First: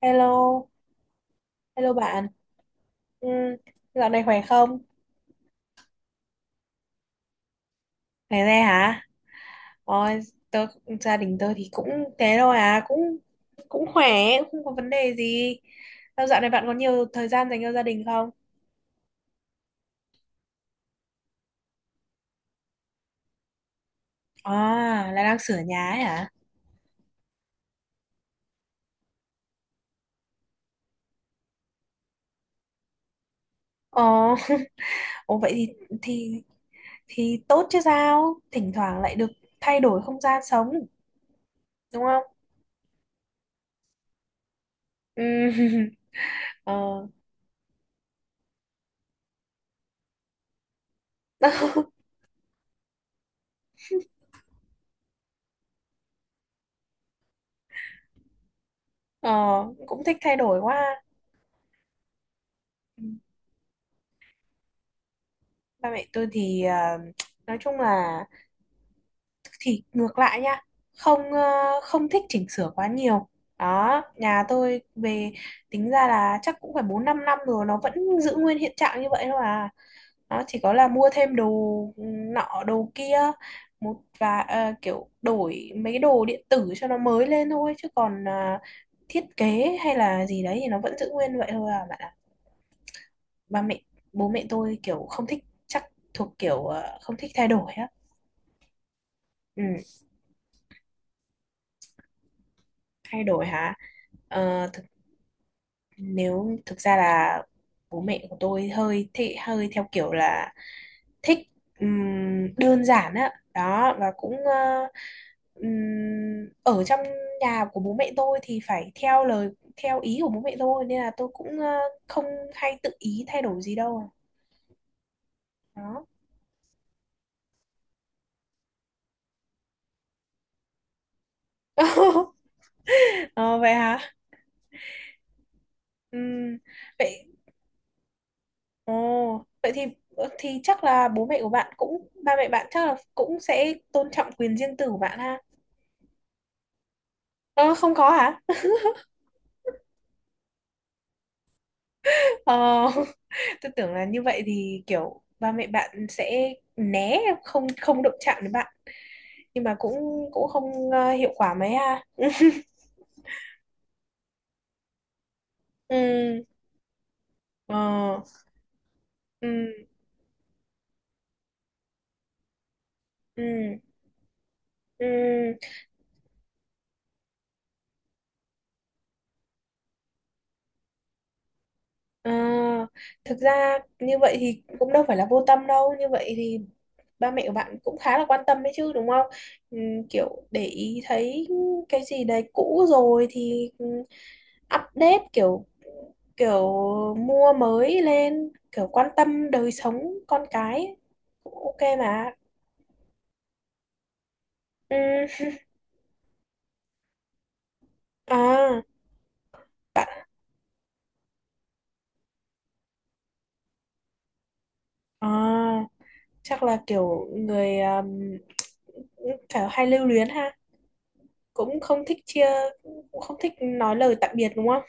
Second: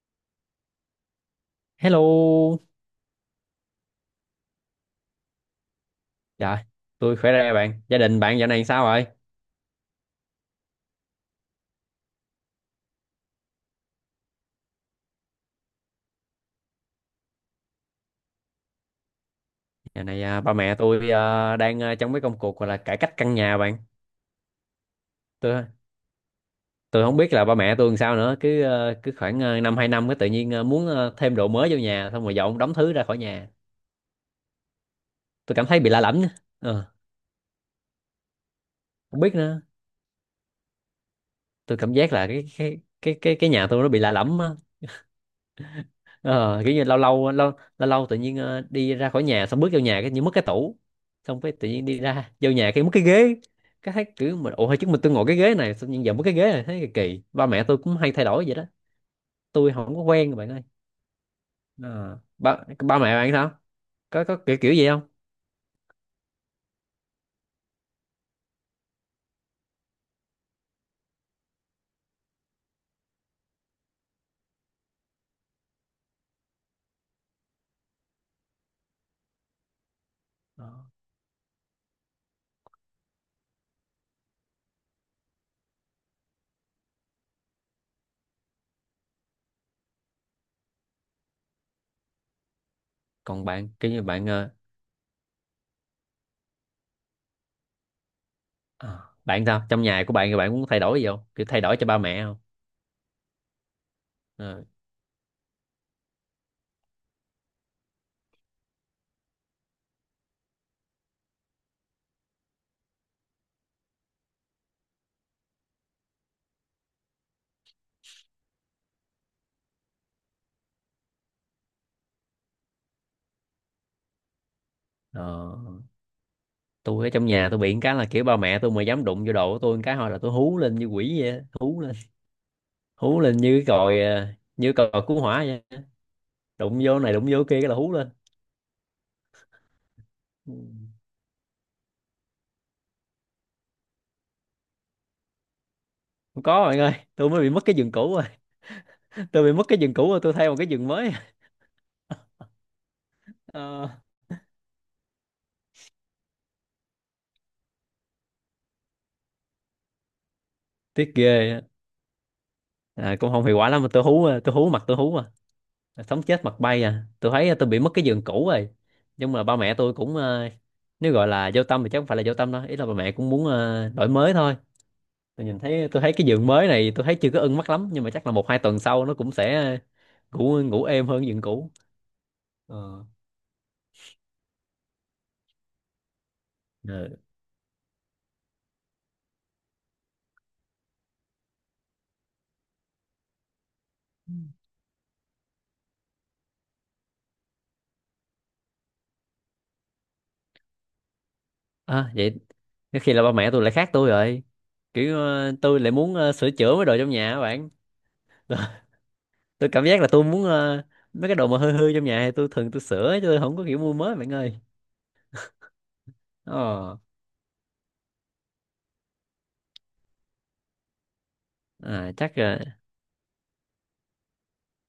Hello, hello bạn. Hello, Ừ, dạo này khỏe không? dạ, tôi khỏe đây bạn. Gia đình bạn Khỏe dạo re này sao hả? rồi? Ôi, tớ, gia đình tớ thì cũng thế thôi à, cũng cũng khỏe, cũng không có vấn đề gì. Sao dạo này bạn có nhiều thời gian dành cho gia đình không? Dạo này ba mẹ tôi đang trong mấy công cuộc gọi là cải cách căn nhà bạn. À, là đang sửa Tôi nhà ấy hả? tôi không biết là ba mẹ tôi làm sao nữa. Cứ khoảng năm hai năm cái tự nhiên muốn thêm đồ mới vô nhà, xong rồi dọn đóng thứ ra khỏi nhà. Ồ, ồ vậy Tôi cảm thì thấy bị lạ lẫm. thì Ờ, thì tốt chứ sao? Thỉnh thoảng lại không được biết nữa. thay đổi không gian sống, Tôi cảm đúng giác không? là cái nhà tôi nó bị lạ lẫm á. Ừ, Ờ kiểu như lâu ờ, lâu lâu lâu lâu tự nhiên đi ra khỏi nhà xong bước vô nhà cái như mất cái tủ, xong cái tự nhiên đi ra vô nhà cái mất cái ghế, cái thấy kiểu mình ủa hồi trước tôi ngồi cái ghế này xong nhưng giờ mất cái ghế này thấy kỳ kỳ. Ba mẹ tôi cũng hay thay đổi vậy đó, ờ, tôi không có cũng thích thay quen bạn đổi ơi. quá. Ờ, ba ba mẹ bạn sao, có kiểu kiểu gì không? Ba mẹ tôi thì nói chung là thì ngược lại nha, không ờ, không thích chỉnh sửa quá nhiều đó. Nhà tôi về tính ra là chắc cũng phải bốn năm năm rồi nó vẫn giữ nguyên hiện trạng như vậy thôi à. Nó chỉ Ờ. có là mua thêm đồ nọ đồ kia, một và kiểu đổi mấy cái đồ điện tử cho nó mới lên thôi, chứ còn thiết kế hay là gì đấy thì nó vẫn giữ nguyên vậy thôi à bạn ạ. Còn Ba bạn mẹ kiểu như bạn Bố mẹ ờ, tôi kiểu không thích, chắc thuộc kiểu không thích thay đổi á. ờ, bạn Ừ, sao, trong nhà của bạn thì bạn cũng thay đổi gì không, kiểu thay đổi cho ba mẹ không? thay đổi hả. Ờ. Ờ, nếu thực ra là bố mẹ của tôi hơi thị hơi theo kiểu là thích, đơn giản á đó, và cũng ở trong nhà của bố mẹ tôi thì phải theo lời, theo ý của bố mẹ tôi, nên là tôi cũng không hay tự ý thay đổi gì đâu Ờ. đó. Tôi ở trong nhà tôi bị một cái là kiểu ba mẹ tôi mà dám đụng vô đồ của tôi một cái thôi là tôi hú lên như quỷ vậy á. hú lên hú lên như Ờ, cái vậy hả. còi, như còi cứu hỏa vậy. Ừm, Đụng vô này đụng vậy vô kia cái là hú lên. Ồ vậy thì Ừ. thì chắc là bố mẹ của bạn cũng ba mẹ bạn chắc là cũng sẽ tôn trọng quyền riêng tư của bạn ha. Không có bạn ơi, tôi mới bị mất Ờ, cái giường không có cũ rồi. hả? Tôi bị mất cái giường cũ rồi, tôi thay một cái giường mới. Ờ, tôi Ờ, tưởng là như vậy thì kiểu ba mẹ bạn sẽ né, không không động chạm đến bạn, nhưng mà cũng cũng không tiếc hiệu ghê quả á. mấy ha. Cũng không hiệu quả lắm mà tôi hú mặt tôi hú, sống Ừ, chết mặt bay, tôi thấy tôi bị mất cái ờ, giường cũ rồi. Nhưng mà ba mẹ ừ, tôi cũng nếu gọi là vô tâm thì chắc không phải là vô tâm đâu, ý là ba mẹ cũng muốn ừ, đổi mới thôi. ừ, Tôi thấy cái giường mới này tôi thấy chưa có ưng mắt lắm, nhưng mà chắc là một hai tuần sau nó cũng sẽ ngủ ngủ êm hơn giường cũ. ờ. Ờ. Thực ra như vậy thì cũng đâu phải là vô tâm đâu, như vậy thì Ừ. ba mẹ của bạn cũng khá là quan tâm đấy chứ đúng không? Ừ, kiểu để ý thấy cái gì đấy cũ rồi thì update, kiểu kiểu mua mới lên, kiểu quan tâm đời sống con cái cũng ok à, mà vậy có khi là ba mẹ tôi lại khác tôi rồi. ừ. Kiểu tôi lại muốn sửa chữa mấy đồ trong nhà các bạn. À Tôi cảm giác là bạn, mấy cái đồ mà hư hư trong nhà thì tôi thường tôi sửa chứ tôi không có kiểu mua mới bạn ơi. à chắc là ờ kiểu người kiểu hay lưu luyến ha, cũng không à, thích chắc chia ờ, cũng không thích nói lời tạm biệt đúng không.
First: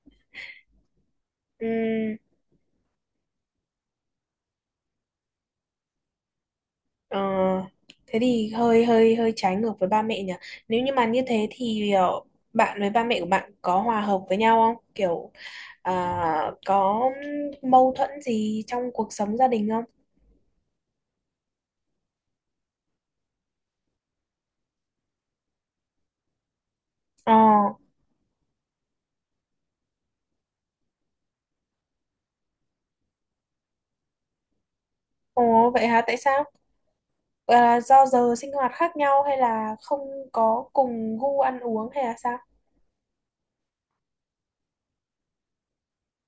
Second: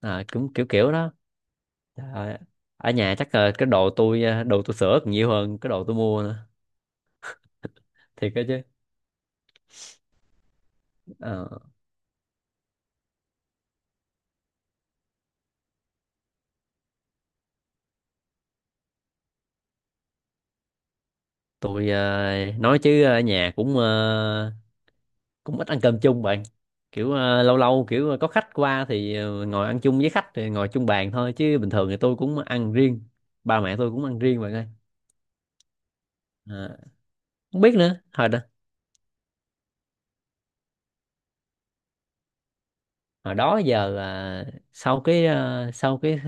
Cũng kiểu kiểu đó. Ừ. Trời ơi, ở nhà chắc ờ, cái đồ tôi ờ, đồ tôi sửa còn nhiều hơn cái đồ tôi mua nữa, ờ, Thế thiệt đó thì chứ. hơi hơi hơi trái ngược với ba mẹ nhỉ. Nếu như mà như Ờ. thế thì bạn với ba mẹ của bạn có hòa hợp với nhau không, kiểu À, có mâu thuẫn gì trong cuộc sống gia đình không? Nói chứ ở nhà cũng ít ăn cơm chung bạn, kiểu Ờ, lâu lâu kiểu có khách qua thì ngồi ăn chung với khách thì ngồi chung bàn thôi, chứ bình thường thì tôi cũng ăn riêng, ba mẹ tôi cũng ăn riêng bạn ơi. ồ vậy hả? Tại sao? Ờ, không biết À, nữa, do giờ sinh hoạt khác nhau hay là không có cùng gu ăn uống hay là sao? hồi đó giờ là sau cái ờ,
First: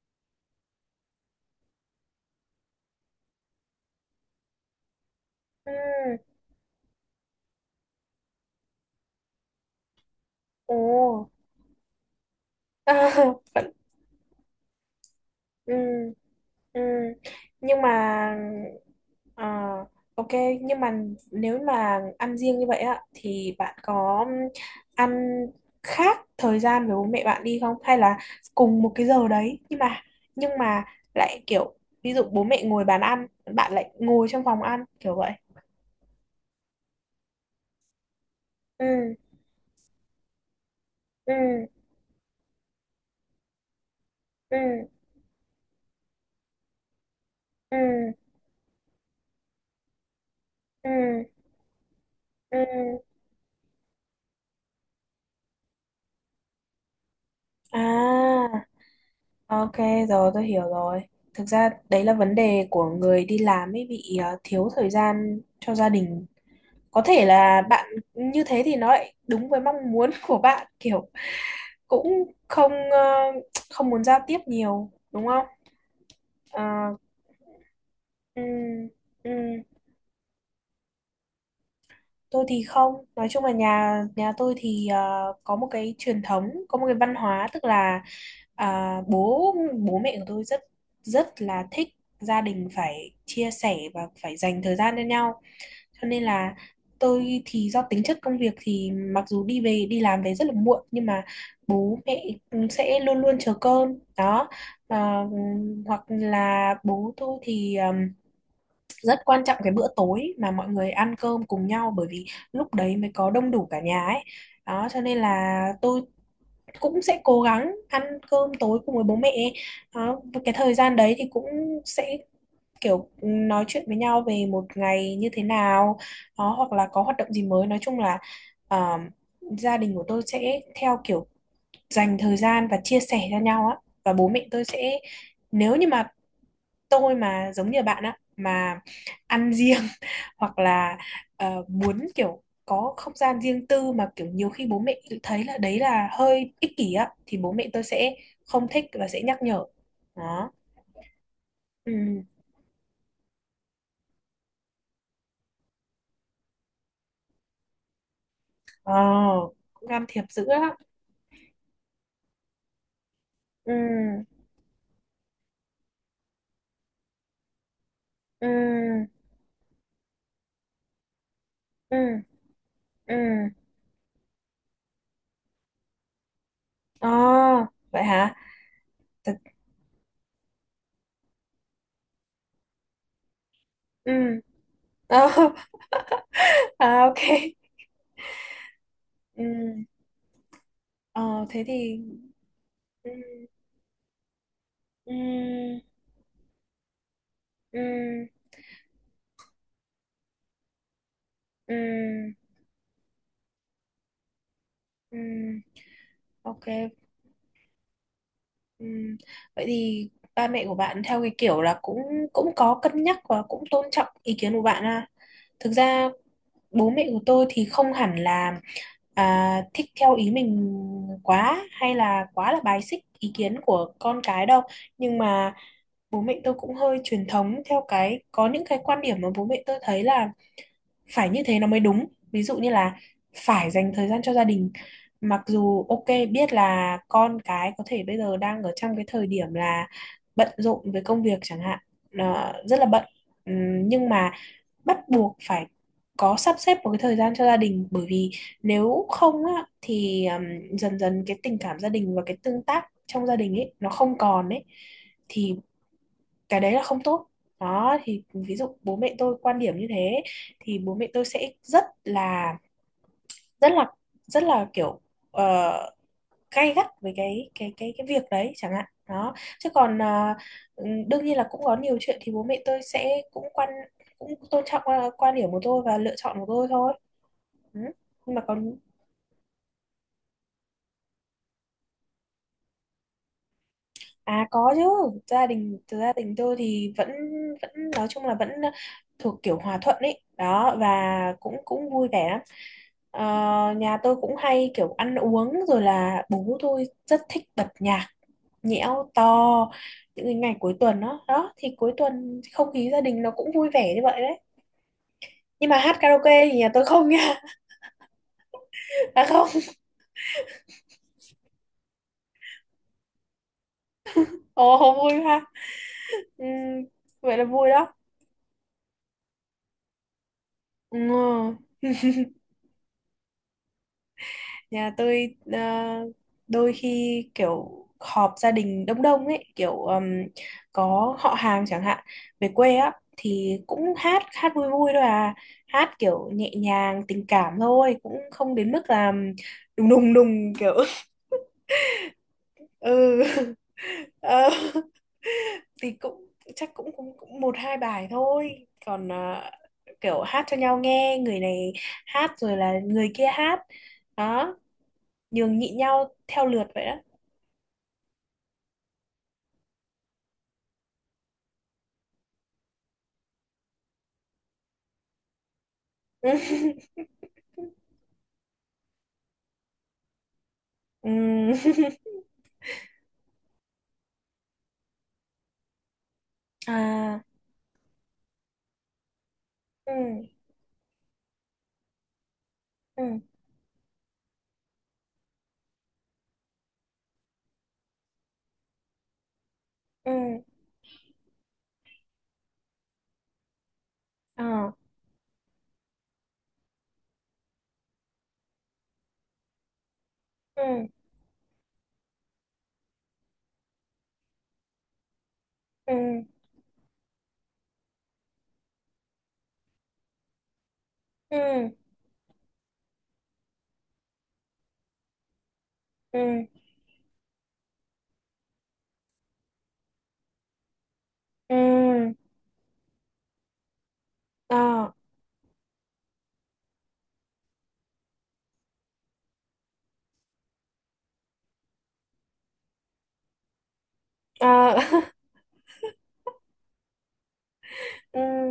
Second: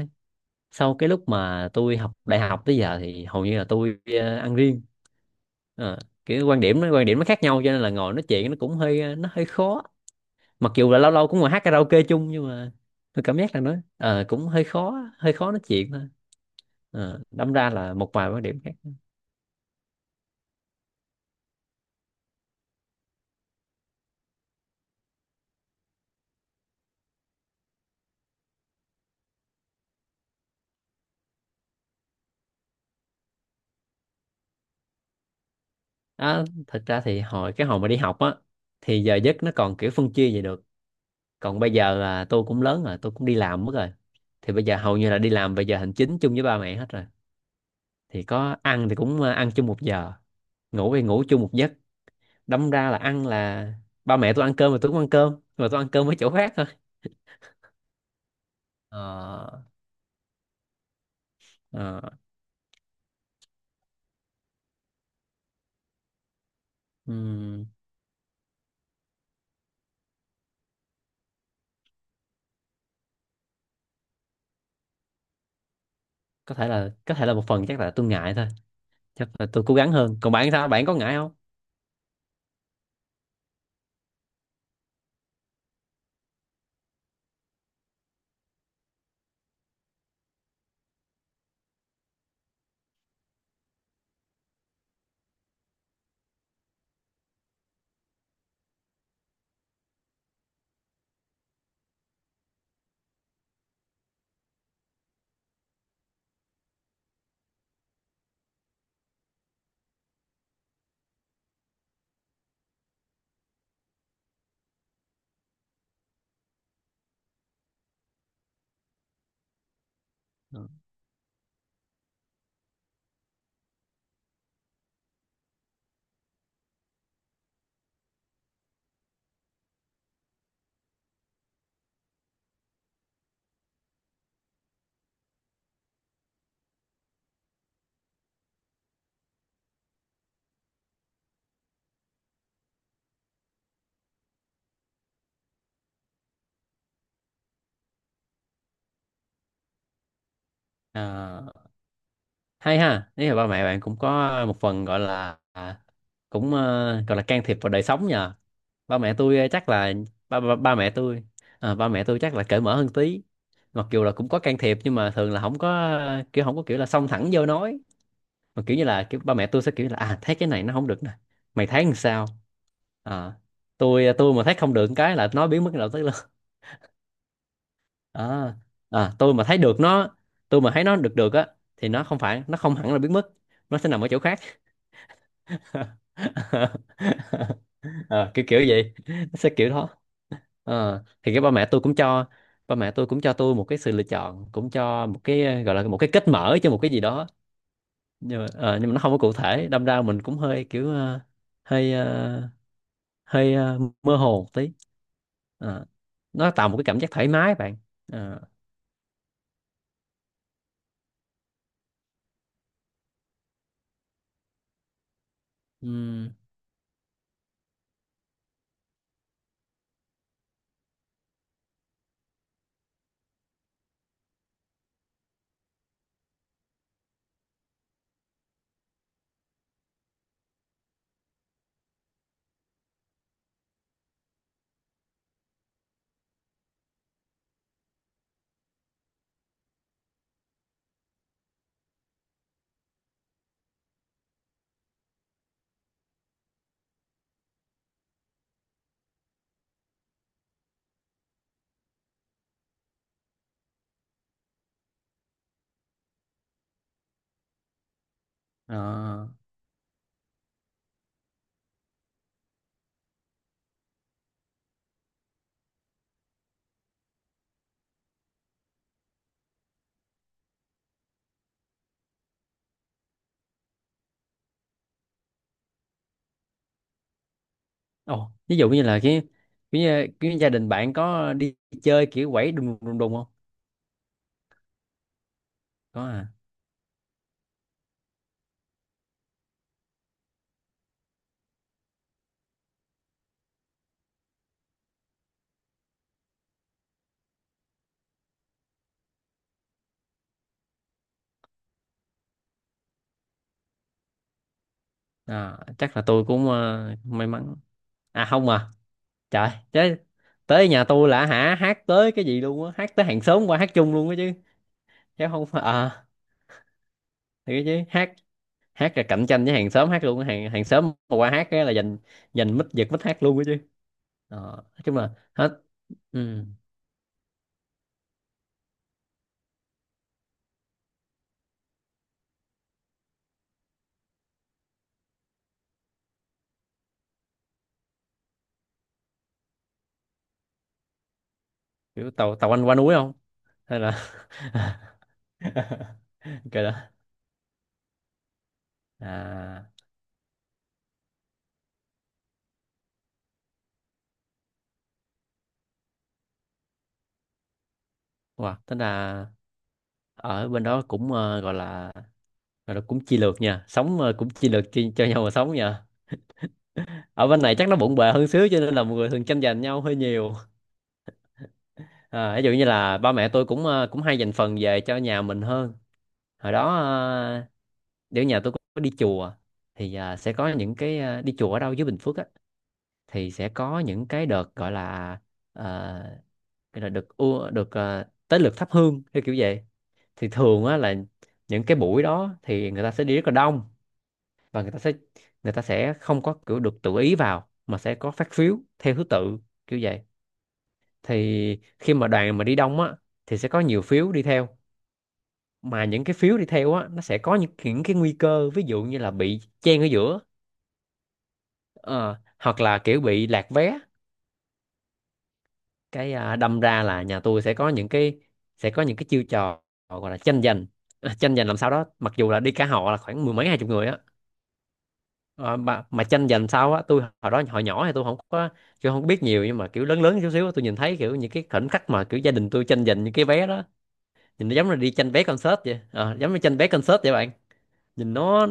sau cái lúc mà tôi học đại học tới giờ thì hầu như là ăn riêng. Ừ, Ờ, kiểu quan điểm nó khác nhau cho nên là ngồi nói chuyện nó cũng nó hơi khó, mặc dù là lâu lâu ồ, cũng ngồi hát karaoke chung, nhưng mà à, tôi cảm giác là vẫn, cũng hơi khó nói ừ. chuyện thôi. Ừ, Ờ, đâm ra nhưng mà là một vài quan điểm khác. ờ, ok, nhưng mà nếu mà ăn riêng như vậy á thì bạn có ăn khác thời gian với bố mẹ bạn đi không, hay là cùng một cái giờ đấy, nhưng mà lại kiểu ví dụ bố mẹ ngồi bàn ăn, bạn lại ngồi trong phòng ăn kiểu vậy. À, thật ra thì hồi mà đi học á thì Ừ, giờ giấc nó còn kiểu phân chia vậy được, ừ, còn bây giờ là tôi cũng lớn rồi, tôi cũng đi làm mất rồi, thì ừ, bây giờ hầu như là đi làm về giờ hành chính chung với ba mẹ hết rồi, ừ, thì có ăn thì cũng ăn chung một giờ, ừ, ngủ thì ngủ chung một giấc, đâm ra là ừ, ăn là ba mẹ tôi ăn cơm mà tôi cũng ăn cơm mà tôi ăn cơm ở chỗ khác thôi. à. Ờ, Ok, rồi tôi hiểu rồi. Thực ra ờ, đấy là vấn đề của người đi làm ấy, bị thiếu thời gian cho gia đình. Có ừ. thể là bạn như thế thì nó lại đúng với mong muốn của bạn, kiểu cũng không muốn giao tiếp nhiều đúng không? Ờ, Có thể là một phần chắc là tôi ngại ừ, thôi, chắc ừ. là tôi cố gắng hơn. Còn bạn sao, bạn có ngại không? Tôi thì không, nói chung là nhà nhà tôi thì có một cái truyền thống, có một cái văn hóa, tức là à, bố bố mẹ của tôi rất, rất là thích gia đình phải chia sẻ và phải dành thời gian cho nhau. Cho nên là tôi thì do tính chất công việc thì mặc dù đi làm về rất là muộn nhưng mà bố mẹ sẽ luôn luôn chờ cơm đó. Ờ, Hoặc là bố tôi thì rất quan trọng cái bữa tối mà mọi người ăn cơm cùng nhau, bởi vì lúc đấy mới có đông đủ cả nhà ấy đó, cho nên là tôi cũng sẽ cố gắng ăn cơm tối cùng với bố mẹ đó. Và cái Ừ. thời gian đấy thì cũng sẽ kiểu nói chuyện với nhau về một ngày như thế nào đó, hoặc là có hoạt động gì mới. Nói chung là ờ, gia đình của tôi sẽ theo kiểu dành thời gian và chia sẻ cho nhau á, và bố mẹ tôi sẽ, nếu như mà tôi mà giống như bạn á mà ăn riêng hoặc là muốn kiểu có không gian riêng tư mà kiểu nhiều khi bố mẹ tự thấy là đấy là hơi ích kỷ á, thì bố mẹ tôi sẽ không thích và sẽ nhắc nhở đó. À, Ừ, hay ha, nếu là ba mẹ bạn cũng có một phần gọi là gọi là can thiệp vào đời sống nhờ. ờ, Ba mẹ tôi, chắc cũng là can thiệp ba dữ ba, á. ba mẹ tôi à, ba mẹ tôi chắc là cởi mở hơn tí, Ừ, mặc dù là cũng có can thiệp nhưng mà thường là không có kiểu, không có kiểu là xông thẳng vô nói, mà kiểu như là ừ, kiểu ba mẹ tôi sẽ kiểu là à thấy cái này nó không được nè, mày thấy làm ừ, sao. ừ, à, tôi mà thấy không được cái là nói biến mất đầu tới luôn. ờ, vậy hả. à, tôi Thật- mà thấy được nó, tôi mà thấy nó được được á thì nó không phải nó không hẳn là biến mất, nó sẽ nằm ở ừ. chỗ khác. Ờ, à, ok, Ờ, kiểu kiểu vậy, nó ừ, sẽ kiểu đó. Ờ, thì cái ờ thế thì ba mẹ tôi ừ, cũng cho tôi một cái sự lựa chọn, cũng cho một cái gọi ừ, là một cái kết mở cho một cái gì đó, ừ, nhưng mà nó không có cụ thể, đâm ra mình cũng hơi kiểu hơi ừ, ờ, mơ hồ một tí. ừ, Ờ, nó tạo một cái ok. cảm giác thoải mái bạn. Ờ, Ừ. Vậy thì ba mẹ của bạn theo cái kiểu là cũng cũng có cân nhắc và cũng tôn trọng ý kiến của bạn à. Thực ra ừm, bố mẹ của tôi thì không hẳn là thích theo ý mình quá hay là quá là bài xích ý kiến của con cái đâu. Nhưng mà bố mẹ tôi cũng hơi truyền thống, theo cái có những cái quan điểm mà bố mẹ tôi thấy là phải như thế nó mới đúng, ví dụ như là phải dành thời gian cho gia đình. Mặc dù ok biết là con cái có thể bây giờ đang ở trong cái thời điểm là bận rộn với công việc chẳng hạn, nó rất là bận, nhưng mà bắt buộc phải có sắp xếp một cái thời gian cho gia đình, bởi vì nếu không á thì dần dần cái tình cảm gia đình và cái tương tác trong gia đình ấy nó không còn ấy, thì cái đấy là không tốt đó. Thì ví dụ bố mẹ ờ. tôi quan điểm như thế thì bố mẹ tôi sẽ rất là rất là kiểu uh, gay gắt với cái việc đấy chẳng hạn đó. Chứ còn đương nhiên là cũng có nhiều chuyện thì bố mẹ tôi sẽ cũng tôn trọng quan điểm của tôi và lựa chọn của tôi thôi. Ừ. Ồ, Nhưng mà ví dụ còn như là cái gia đình bạn có đi chơi kiểu quẩy đùng đùng đùng không? à, có chứ, gia đình Có gia à. đình tôi thì vẫn vẫn nói chung là vẫn thuộc kiểu hòa thuận ấy đó, và cũng cũng vui vẻ lắm. Ờ, nhà tôi cũng hay kiểu ăn uống rồi là bố tôi rất thích bật nhạc nhẽo to những cái ngày cuối tuần đó đó, thì cuối tuần không khí gia đình nó cũng vui vẻ như vậy đấy. À, Nhưng mà hát chắc là tôi karaoke cũng thì nhà tôi không may nha. mắn. À không à. À không. Trời, chứ tới nhà tôi là hả hát tới cái gì luôn á, hát tới hàng xóm qua hát chung luôn á chứ. Ồ không vui Chứ ha. không phải à, Ừm, vậy là thì vui chứ đó. hát hát là cạnh tranh với hàng xóm hát luôn á. Hàng hàng xóm mà qua hát Ừ, cái là giành giành mic giật mic hát luôn á chứ. Ờ, nói nhà chung là tôi hết. ừ, đôi khi kiểu họp gia đình đông đông ấy, kiểu có họ hàng chẳng hạn về quê á, thì cũng hát hát vui vui thôi à, hát kiểu nhẹ nhàng tình cảm thôi, cũng không đến mức là đùng đùng đùng kiểu Kiểu tàu tàu anh qua núi không? ừ. Hay là Ờ, thì cũng cái chắc đó. cũng cũng, cũng một hai bài thôi, còn À. kiểu hát cho nhau nghe, người này hát rồi là người kia hát. Đó, nhường nhịn nhau theo lượt vậy đó. Wow, tính là ở bên đó cũng gọi là cũng chi lược nha, sống cũng chi lược cho nhau mà sống nha. Ừ, Ở bên này chắc nó bộn bề hơn xíu cho nên là mọi người thường tranh giành nhau hơi nhiều. ừ, À, ví dụ như là ba mẹ tôi cũng cũng hay dành phần về cho nhà mình hơn. Hồi đó à, nếu nhà tôi có đi chùa ừ, thì sẽ có những cái đi chùa ở đâu dưới Bình Phước á, ừ, thì sẽ có những cái đợt gọi là, à, cái là được được, tới lượt thắp hương theo kiểu vậy, ừ, thì thường á là những cái buổi đó thì người ta sẽ đi rất là đông, và ờ, người ta sẽ không có kiểu được tự ý vào, mà sẽ có phát phiếu theo thứ tự kiểu vậy. ừ, Thì khi mà đoàn mà đi đông á thì sẽ có nhiều phiếu đi theo, mà ừ, những cái phiếu đi theo á nó sẽ có những, cái nguy cơ ví dụ như là bị chen ở giữa, ừ, ờ, hoặc là kiểu bị lạc vé, cái ừ, đâm ra là nhà tôi sẽ có những cái, chiêu trò gọi là tranh giành, tranh giành làm sao đó, mặc ừ, dù là đi cả họ là khoảng mười mấy hai chục người á. ờ, Ờ, mà tranh giành sau á, tôi hồi đó hồi nhỏ thì tôi không có biết nhiều, nhưng mà kiểu lớn lớn chút xíu á, tôi nhìn thấy kiểu những cái khoảnh khắc mà kiểu gia đình tôi tranh giành những cái vé đó, nhìn nó giống ờ, là đi tranh vé concert vậy. Ờ, giống như tranh vé concert vậy bạn, nhìn ừ, nó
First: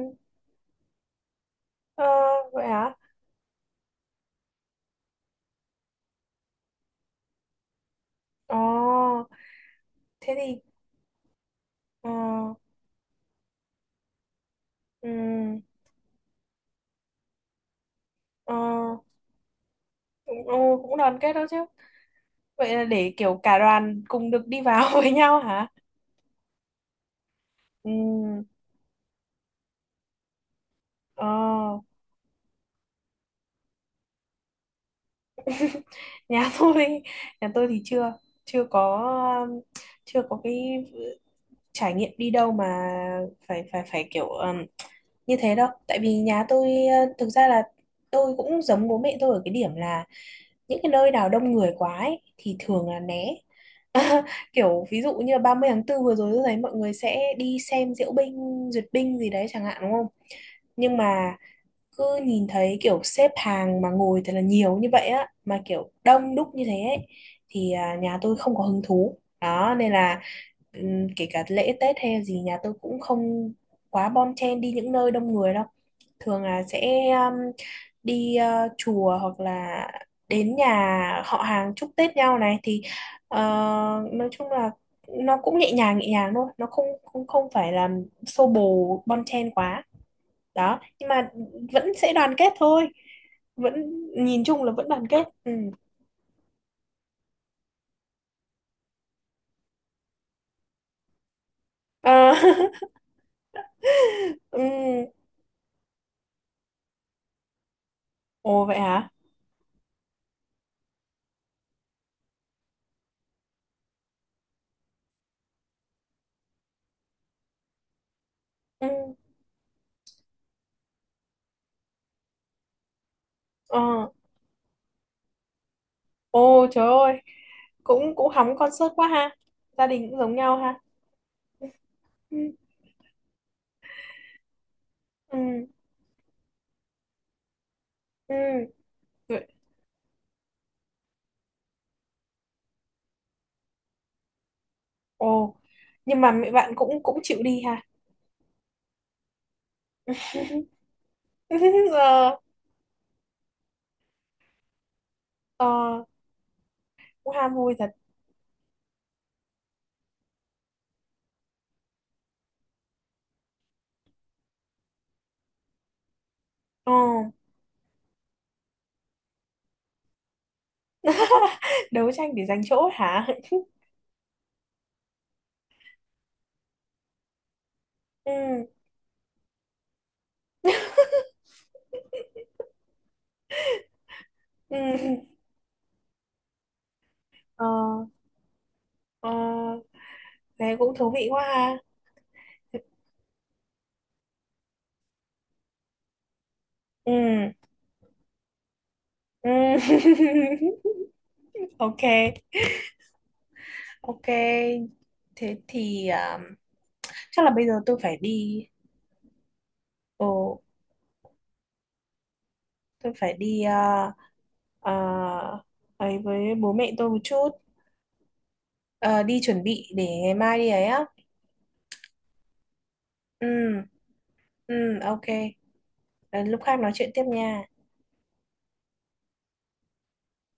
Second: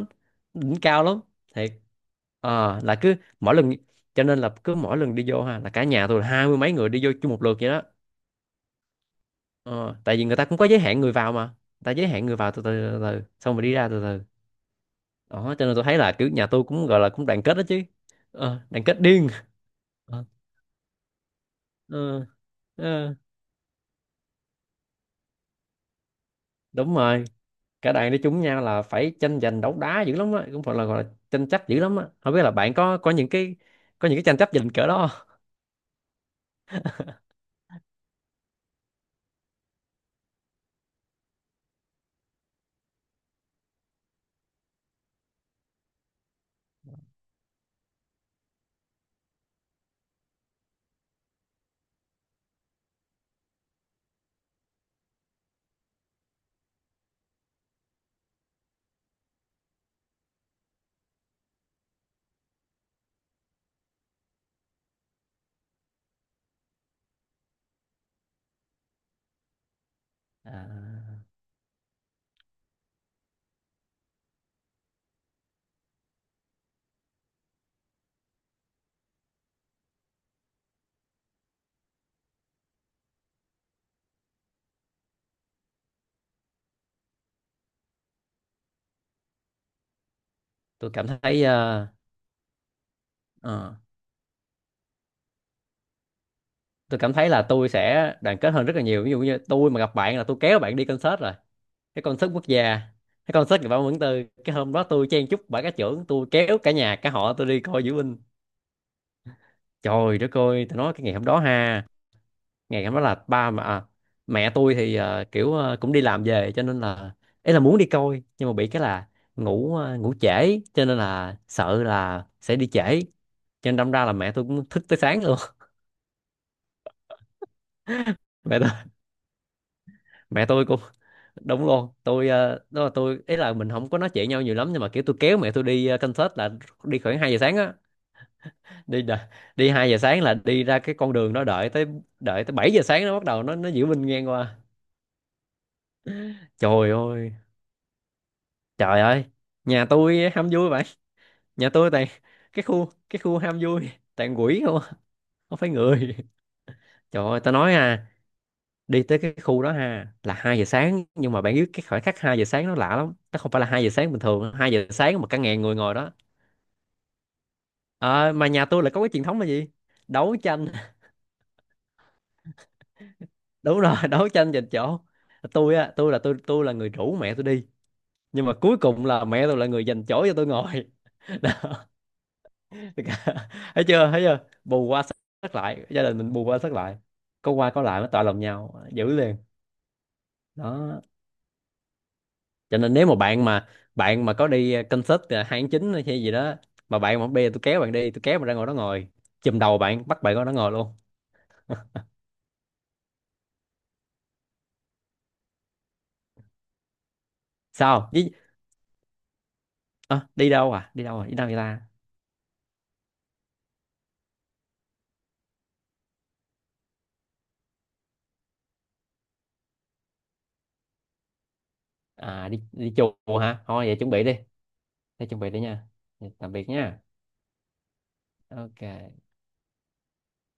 đỉnh cao lắm, thiệt. ờ vậy Ờ, hả. là cứ mỗi lần cho nên là cứ mỗi lần đi vô ha là cả nhà tôi là hai mươi mấy người đi vô chung một lượt vậy đó. ờ Ờ, tại vì Thế người ta cũng thì có giới hạn người vào, mà người ta giới ờ, hạn người vào từ từ, xong rồi đi ra từ từ, đó ừ, cho nên tôi thấy là kiểu nhà tôi cũng gọi là cũng đoàn kết đó chứ. ờ, Ờ, đoàn kết điên. Ờ, cũng ờ, cũng đoàn kết đó chứ. ờ, Vậy là để ờ, kiểu cả đoàn cùng được đi vào với nhau hả. đúng rồi, cả đoàn đi chung Ừ, nhau là phải tranh giành đấu đá dữ lắm á, cũng phải là gọi là ờ, tranh chấp dữ lắm á. Không biết là bạn có những cái, có những cái tranh chấp giành cỡ đó không? nhà tôi nhà tôi thì chưa chưa có um, chưa có cái trải nghiệm đi đâu mà phải phải phải kiểu như thế đâu, tại vì nhà tôi thực ra là tôi cũng giống bố mẹ tôi ở cái điểm là những cái nơi nào đông người quá ấy, thì thường là né. Kiểu ví dụ như là 30/4 vừa rồi tôi thấy mọi người sẽ đi xem diễu binh duyệt binh gì đấy chẳng hạn đúng không, nhưng mà cứ nhìn thấy kiểu xếp hàng mà ngồi thật là nhiều như vậy á mà kiểu đông đúc như thế ấy, thì nhà tôi không có hứng thú đó, nên là à, kể cả lễ Tết hay gì nhà tôi cũng không quá bon chen đi những nơi đông người đâu, thường là sẽ đi chùa hoặc là đến nhà họ hàng chúc Tết nhau này, thì ờ, nói chung là nó cũng nhẹ nhàng thôi, nó không không không phải là xô bồ bon chen quá đó, tôi cảm nhưng mà thấy ờ, vẫn sẽ đoàn kết thôi, vẫn ờ, nhìn chung là vẫn đoàn kết ừ. tôi cảm thấy là tôi sẽ đoàn kết hơn rất là nhiều, ví dụ như tôi mà gặp bạn là tôi kéo bạn đi concert rồi, cái concert Ờ, quốc gia, cái concert của Bảo Mẫn Tư. Cái ừ. hôm đó tôi chen chúc bà cá trưởng, tôi kéo cả nhà cả họ tôi đi coi diễu binh, Ồ vậy hả. trời đất ơi tôi nói cái ngày hôm đó ha. Ngày hôm nói là mẹ tôi thì cũng đi làm về cho nên là ấy là muốn đi coi, nhưng mà bị cái Ừ. là ngủ trễ cho nên là sợ là sẽ đi trễ, cho nên đâm ra Ờ. là mẹ tôi cũng thức tới sáng luôn. Ồ trời ơi, cũng cũng hóng mẹ tôi concert quá ha, gia đình cũng giống mẹ nhau tôi ha. cũng đúng luôn, Ừ. Đó là tôi, ấy là mình không có nói chuyện nhau nhiều lắm, nhưng mà kiểu tôi Ừ. kéo mẹ tôi đi concert là đi khoảng 2 giờ sáng á, Ừ. đi đà- Vậy- đi 2 giờ sáng là đi ra cái con đường đó, đợi tới, đợi tới 7 giờ sáng nó bắt đầu nó diễu binh ngang qua. Ồ, nhưng mà mẹ bạn Trời cũng cũng ơi, chịu đi ha. trời ơi, nhà tôi ham vui vậy, nhà tôi toàn Ờ. Cái khu ham vui, toàn quỷ không à, không phải Ờ. người. Trời Cũng ơi tao ham nói vui thật. à, đi tới cái khu đó ha là 2 giờ sáng, nhưng mà bạn biết cái khoảnh khắc 2 giờ sáng nó lạ lắm, nó không phải là 2 giờ sáng bình thường, 2 giờ sáng mà cả ngàn người ngồi đó. Ờ. Ờ, mà nhà tôi là có cái truyền thống là gì, đấu tranh. Đấu tranh để giành chỗ hả. Đúng rồi, đấu tranh giành chỗ. Tôi á tôi là tôi tôi là người rủ mẹ tôi đi, nhưng mà Ừ. cuối cùng là mẹ tôi là người giành chỗ cho tôi ngồi. Thấy chưa, thấy chưa, Ừ. bù qua sắp lại, gia đình mình bù qua sắp lại, có Ờ. qua có lại nó tọa lòng nhau giữ Ờ. liền. Thế cũng Đó, thú vị quá ha. cho nên nếu mà bạn mà, có đi concert 2 tháng 9 hay gì đó, mà bạn mà bây giờ Ừ, tôi kéo bạn đi, tôi kéo bạn ra ngồi đó ngồi, chùm ừm, đầu bạn bắt bạn ngồi đó ngồi luôn. ok, ok, thế thì chắc là bây giờ tôi Sao phải đi? đi. Ồ, À, đi đâu, à đi đâu, à đi đâu vậy ta? tôi phải đi ờ, ấy với bố mẹ tôi một chút. Ờ, đi chuẩn bị để ngày mai đi ấy á. À, đi đi chùa hả, Ừ, thôi vậy chuẩn bị đi. ừ, Thế ok. chuẩn bị đi nha, Ờ, tạm lúc biệt khác nói nha. chuyện tiếp nha. Ok.